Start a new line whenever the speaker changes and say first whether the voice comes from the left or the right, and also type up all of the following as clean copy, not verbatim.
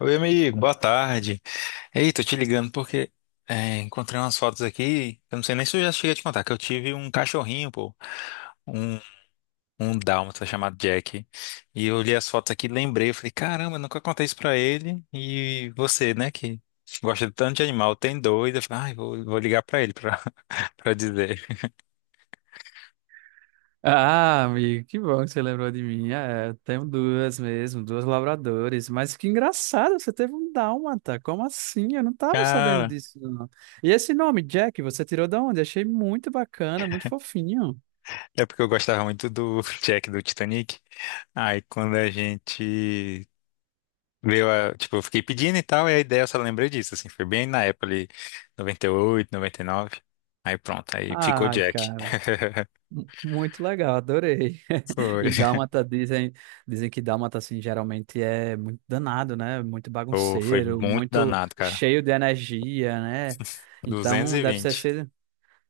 left: Oi, amigo, boa tarde. Ei, tô te ligando porque encontrei umas fotos aqui. Eu não sei nem se eu já cheguei a te contar, que eu tive um cachorrinho, pô, um, um dálmata chamado Jack. E eu olhei as fotos aqui, e lembrei, eu falei, caramba, eu nunca contei isso pra ele. E você, né, que gosta de tanto de animal, tem dois. Eu falei, ai, vou ligar pra ele pra, pra dizer.
right: Ah, amigo, que bom que você lembrou de mim. É, eu tenho duas mesmo, duas labradores. Mas que engraçado, você teve um dálmata. Como assim? Eu não tava sabendo
left: Cara,
right: disso, não. E esse nome, Jack, você tirou da onde? Achei muito bacana, muito fofinho.
left: é porque eu gostava muito do Jack do Titanic. Aí quando a gente tipo, eu fiquei pedindo e tal, e a ideia eu só lembrei disso, assim, foi bem na época ali, 98 99. Aí pronto, aí ficou
right: Ai,
left: Jack.
right: cara, muito legal, adorei.
left: Foi.
right: E dálmata dizem, dizem que dálmata assim geralmente é muito danado, né? Muito
left: Pô, foi
right: bagunceiro,
left: muito
right: muito
left: danado, cara.
right: cheio de energia, né?
left: duzentos
right: Então
left: e
right: deve ser
left: vinte
right: esse,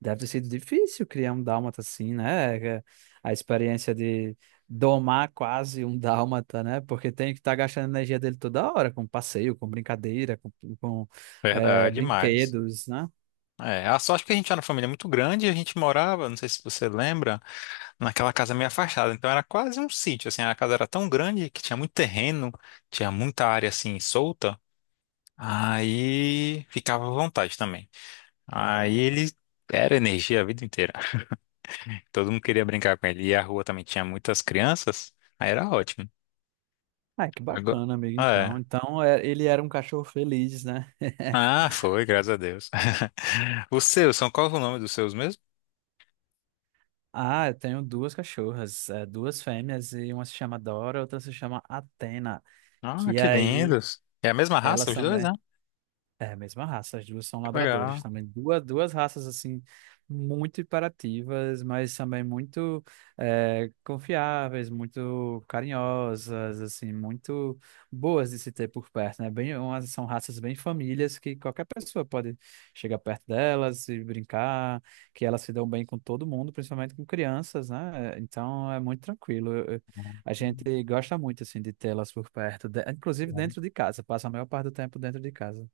right: deve ter sido difícil criar um dálmata assim, né? É, a experiência de domar quase um dálmata, né? Porque tem que estar gastando a energia dele toda hora, com passeio, com brincadeira, com, é,
left: Verdade, demais.
right: brinquedos, né?
left: É, a sorte que a gente era uma família muito grande, e a gente morava, não sei se você lembra, naquela casa meio afastada. Então era quase um sítio, assim, a casa era tão grande que tinha muito terreno, tinha muita área assim solta. Aí ficava à vontade também. Aí ele era energia a vida inteira. Todo mundo queria brincar com ele. E a rua também tinha muitas crianças. Aí era ótimo.
right: Ah, que
left: Agora,
right: bacana, amigo, então.
left: é.
right: Então, é, ele era um cachorro feliz, né?
left: Ah, foi, graças a Deus. Os seus, são qual o nome dos seus mesmo?
right: Ah, eu tenho duas cachorras, é, duas fêmeas, e uma se chama Dora, outra se chama Atena,
left: Ah,
right: que
left: que
right: aí
left: lindos. É a mesma raça,
right: elas
left: os dois, né?
right: também é a mesma raça, as duas são
left: Que
right: labradores
left: legal.
right: também. Duas, duas raças, assim, muito imperativas, mas também muito confiáveis, muito carinhosas, assim, muito boas de se ter por perto, né? Bem, umas, são raças bem famílias que qualquer pessoa pode chegar perto delas e brincar, que elas se dão bem com todo mundo, principalmente com crianças, né? Então é muito tranquilo. A gente gosta muito, assim, de tê-las por perto, de- inclusive
left: Legal.
right: dentro de casa, passa a maior parte do tempo dentro de casa.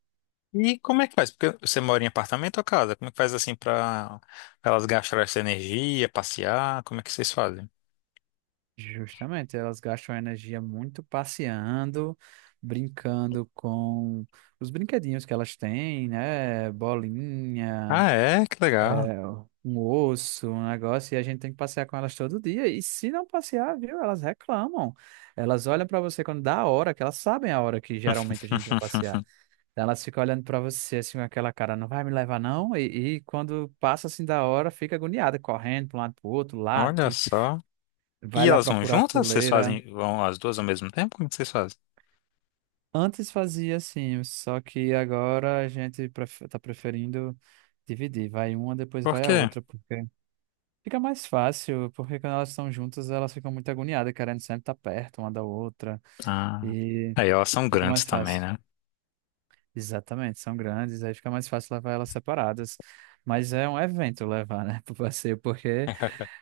left: E como é que faz? Porque você mora em apartamento ou casa? Como é que faz assim pra elas gastarem essa energia, passear? Como é que vocês fazem?
right: Justamente, elas gastam energia muito passeando, brincando com os brinquedinhos que elas têm, né? Bolinha,
left: Ah, é? Que legal.
right: é, um osso, um negócio, e a gente tem que passear com elas todo dia. E se não passear, viu? Elas reclamam. Elas olham pra você quando dá a hora, que elas sabem a hora que geralmente a gente vai passear. Então, elas ficam olhando pra você assim com aquela cara, não vai me levar não? E quando passa assim da hora, fica agoniada, correndo para um lado pro outro,
left: Olha
right: late,
left: só.
right: vai
left: E
right: lá
left: elas vão
right: procurar a
left: juntas? Vocês
right: coleira.
left: fazem, vão as duas ao mesmo tempo? Como que vocês fazem?
right: Antes fazia assim, só que agora a gente tá preferindo dividir. Vai uma, depois
left: Por
right: vai a
left: quê?
right: outra, porque fica mais fácil, porque quando elas estão juntas, elas ficam muito agoniadas, querendo sempre estar perto uma da outra,
left: Ah,
right: e
left: aí elas são
right: fica
left: grandes
right: mais
left: também,
right: fácil.
left: né?
right: Exatamente, são grandes, aí fica mais fácil levar elas separadas. Mas é um evento levar, né, pro passeio, porque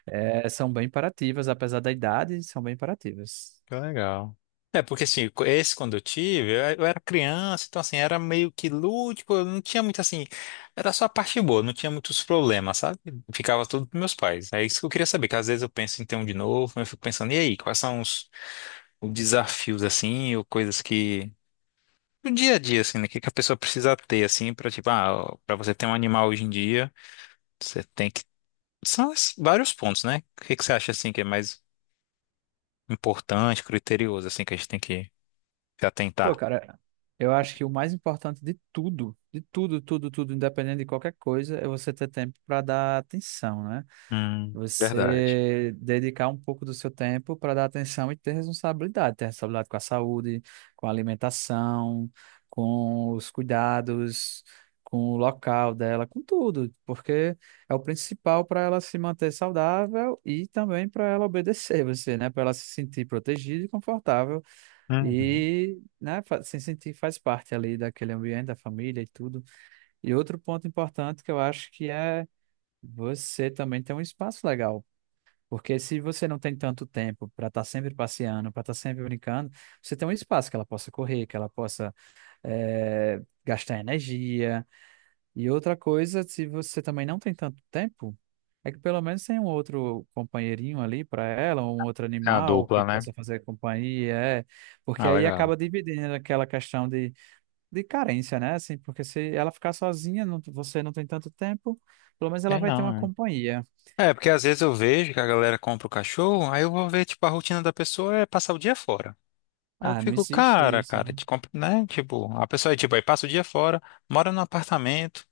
right: são bem imperativas, apesar da idade, são bem imperativas.
left: Que legal. É, porque assim, esse quando eu tive, eu era criança, então assim, era meio que lúdico, eu não tinha muito assim, era só a parte boa, não tinha muitos problemas, sabe? Ficava tudo pros meus pais. É isso que eu queria saber, que às vezes eu penso em ter um de novo, mas eu fico pensando, e aí, quais são os desafios assim, ou coisas que, do dia a dia, assim, né, que a pessoa precisa ter, assim, pra tipo, ah, pra você ter um animal hoje em dia. Você tem que. São vários pontos, né? O que que você acha assim que é mais importante, criterioso, assim, que a gente tem que se
right: Pô,
left: atentar?
right: cara, eu acho que o mais importante de tudo, tudo, tudo, independente de qualquer coisa, é você ter tempo para dar atenção, né?
left: Verdade.
right: Você dedicar um pouco do seu tempo para dar atenção e ter responsabilidade com a saúde, com a alimentação, com os cuidados, com o local dela, com tudo, porque é o principal para ela se manter saudável e também para ela obedecer você, né? Para ela se sentir protegida e confortável
left: Uhum.
right: e, né, se sentir faz parte ali daquele ambiente, da família e tudo. E outro ponto importante que eu acho que é você também ter um espaço legal. Porque se você não tem tanto tempo para estar sempre passeando, para estar sempre brincando, você tem um espaço que ela possa correr, que ela possa gastar energia, e outra coisa, se você também não tem tanto tempo, é que pelo menos tem um outro companheirinho ali para ela, um outro
left: É a
right: animal que
left: dupla, né?
right: possa fazer companhia, é, porque
left: Ah,
right: aí
left: legal.
right: acaba dividindo aquela questão de carência, né? Assim, porque se ela ficar sozinha, você não tem tanto tempo, pelo menos ela
left: É
right: vai ter
left: não,
right: uma
left: né?
right: companhia.
left: É, porque às vezes eu vejo que a galera compra o cachorro, aí eu vou ver, tipo, a rotina da pessoa é passar o dia fora. Aí eu
right: Ah, não
left: fico,
right: existe
left: cara,
right: isso,
left: cara,
right: né?
left: te compra, né? Tipo, a pessoa é tipo, aí passa o dia fora, mora num apartamento.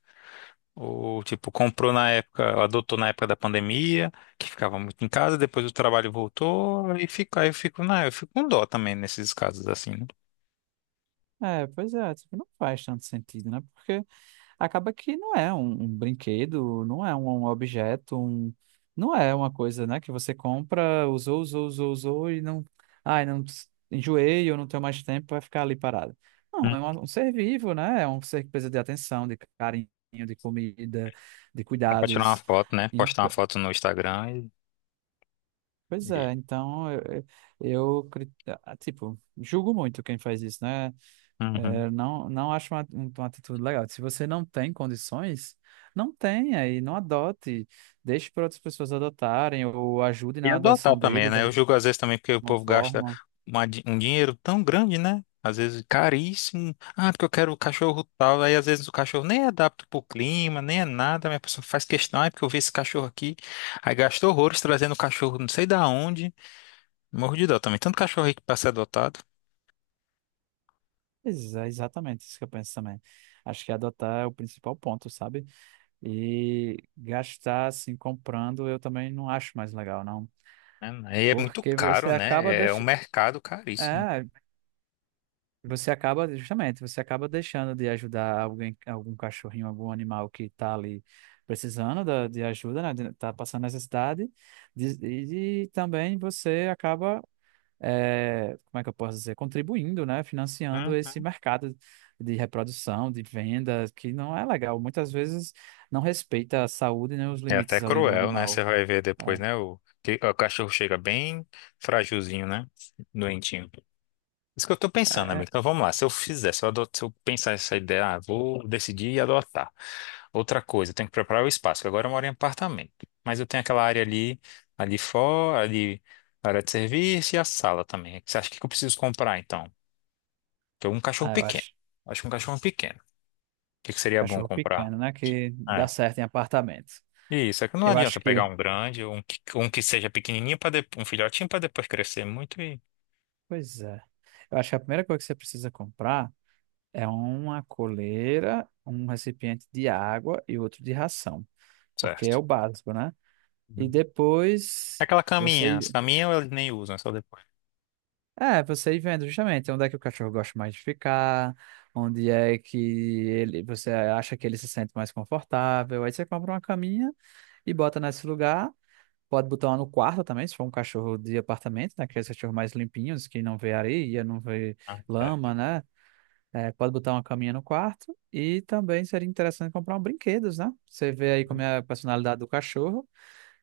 left: Ou, tipo, comprou na época, adotou na época da pandemia, que ficava muito em casa, depois o trabalho voltou, e fica, aí eu fico, não, eu fico com dó também nesses casos assim, né?
right: É, pois é, tipo, não faz tanto sentido, né? Acaba que não é um brinquedo, não é um objeto, um, não é uma coisa, né, que você compra, usou, usou, usou, usou e não, ai, enjoei, eu não tenho mais tempo, vai ficar ali parado. Não,
left: Hum.
right: é um ser vivo, né? É um ser que precisa de atenção, de carinho, de comida, de
left: Pra tirar uma
right: cuidados.
left: foto, né?
right: Ent-
left: Postar uma foto no Instagram e.
right: Pois
left: e-
right: é, então eu, tipo, julgo muito quem faz isso, né?
left: Uhum.
right: Eu não acho uma atitude legal. Se você não tem condições, não tenha e não adote. Deixe para outras pessoas adotarem ou ajude
left: E
right: na
left: adotar
right: adoção
left: também,
right: dele de
left: né? Eu julgo às vezes também porque o
right: alguma
left: povo gasta
right: forma.
left: um dinheiro tão grande, né? Às vezes caríssimo. Ah, porque eu quero o cachorro tal. Aí às vezes o cachorro nem é adapta pro clima, nem é nada. Mas a pessoa faz questão, ah, porque eu vi esse cachorro aqui. Aí gastou horrores trazendo o cachorro não sei da onde. Morro de dó também. Tanto cachorro aí que pra ser adotado.
right: É exatamente isso que eu penso também. Acho que adotar é o principal ponto, sabe? E gastar assim comprando eu também não acho mais legal, não.
left: Né? Aí é muito
right: Porque você
left: caro,
right: acaba
left: né? É um
right: deixando.
left: mercado caríssimo.
right: Você acaba, justamente, você acaba deixando de ajudar alguém, algum cachorrinho, algum animal que está ali precisando de ajuda, né? Tá passando necessidade. E também você acaba, como é que eu posso dizer, contribuindo, né? Financiando esse
left: Uhum.
right: mercado de reprodução, de venda, que não é legal. Muitas vezes não respeita a saúde nem os
left: É até
right: limites ali do
left: cruel, né? Você
right: animal.
left: vai ver depois,
right: É,
left: né? O, o cachorro chega bem fragilzinho, né? Doentinho. Isso que eu tô pensando,
right: é-
left: amigo. Então vamos lá. Se eu fizer, se eu pensar essa ideia, ah, vou decidir e adotar. Outra coisa, eu tenho que preparar o espaço, que agora eu moro em apartamento. Mas eu tenho aquela área ali, ali fora, ali, a área de serviço e a sala também. Você acha que eu preciso comprar, então? Porque um cachorro
right: ah, eu
left: pequeno.
right: acho
left: Eu acho que um cachorro pequeno. O que que seria bom
right: cachorro
left: comprar?
right: pequeno, né? Que
left: É.
right: dá certo em apartamento.
left: Isso, é que não
right: Eu
left: adianta
right: acho
left: pegar
right: que.
left: um grande, um que seja pequenininho, para um filhotinho, para depois crescer muito e...
right: Pois é. Eu acho que a primeira coisa que você precisa comprar é uma coleira, um recipiente de água e outro de ração, porque é
left: Certo.
right: o básico, né? E
left: Uhum.
right: depois
left: Aquela
right: você
left: caminha, as
right: ir-
left: caminhas eles nem usam, é só depois.
right: é, você ir vendo justamente onde é que o cachorro gosta mais de ficar, onde é que ele você acha que ele se sente mais confortável. Aí você compra uma caminha e bota nesse lugar. Pode botar uma no quarto também, se for um cachorro de apartamento, né? Aqueles cachorros mais limpinhos, que não vê areia, não vê
left: Né?
right: lama, né? É, pode botar uma caminha no quarto e também seria interessante comprar uns brinquedos, né? Você vê aí como é a personalidade do cachorro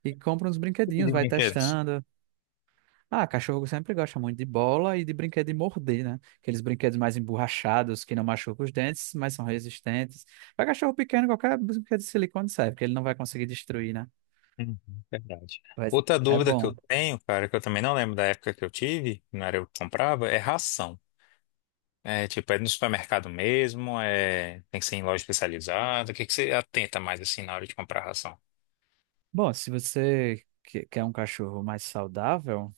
right: e compra uns
left: Tipo
right: brinquedinhos,
left: de
right: vai
left: brinquedos.
right: testando. Ah, cachorro sempre gosta muito de bola e de brinquedo de morder, né? Aqueles brinquedos mais emborrachados que não machucam os dentes, mas são resistentes. Para cachorro pequeno, qualquer brinquedo de silicone serve, porque ele não vai conseguir destruir, né?
left: Uhum, verdade.
right: Mas
left: Outra
right: é
left: dúvida que
right: bom.
left: eu tenho, cara, que eu também não lembro da época que eu tive, que não era eu que comprava, é ração. É tipo, é no supermercado mesmo, é... tem que ser em loja especializada. O que que você atenta mais assim na hora de comprar ração?
right: Bom, se você quer um cachorro mais saudável,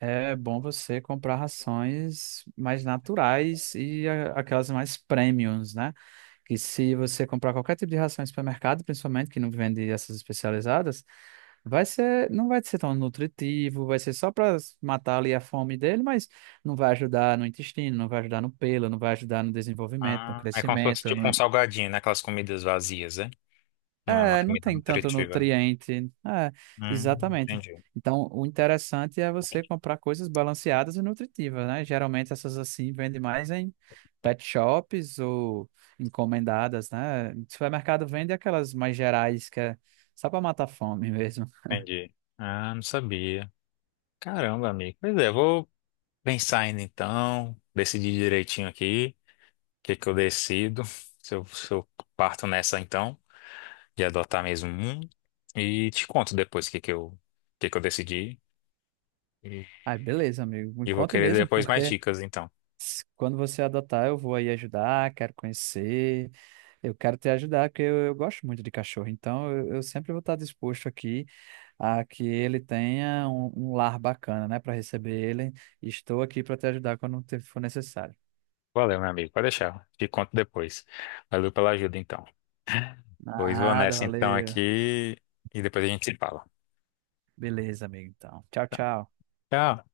right: é bom você comprar rações mais naturais e aquelas mais premiums, né? Que se você comprar qualquer tipo de ração em supermercado, principalmente que não vende essas especializadas, não vai ser tão nutritivo, vai ser só para matar ali a fome dele, mas não vai ajudar no intestino, não vai ajudar no pelo, não vai ajudar no desenvolvimento, no
left: Ah, é como se fosse
right: crescimento, no,
left: tipo um salgadinho, né? Aquelas comidas vazias, né? Não é uma
right: é, não
left: comida
right: tem tanto
left: nutritiva, né?
right: nutriente. É, exatamente.
left: Entendi,
right: Então, o interessante é você comprar coisas balanceadas e nutritivas, né? Geralmente essas assim vendem mais em pet shops ou encomendadas, né? Supermercado vende aquelas mais gerais que é só para matar a fome mesmo.
left: entendi. Ah, não sabia. Caramba, amigo. Pois é, vou pensar ainda então, decidir direitinho aqui. Que eu decido? Se eu parto nessa então, de adotar mesmo um, e te conto depois o que que eu decidi. E,
right: Ai, beleza, amigo. Me
left: e vou
right: conte
left: querer
right: mesmo,
left: depois mais
right: porque
left: dicas, então.
right: quando você adotar, eu vou aí ajudar, quero conhecer, eu quero te ajudar, porque eu gosto muito de cachorro, então eu sempre vou estar disposto aqui a que ele tenha um lar bacana, né, para receber ele. Estou aqui para te ajudar quando for necessário.
left: Valeu, meu amigo. Pode deixar. Te conto depois. Valeu pela ajuda, então. Pois vou
right: Nada,
left: nessa então
right: valeu.
left: aqui e depois a gente se fala.
right: Beleza, amigo, então. Tchau, tchau.
left: Tchau.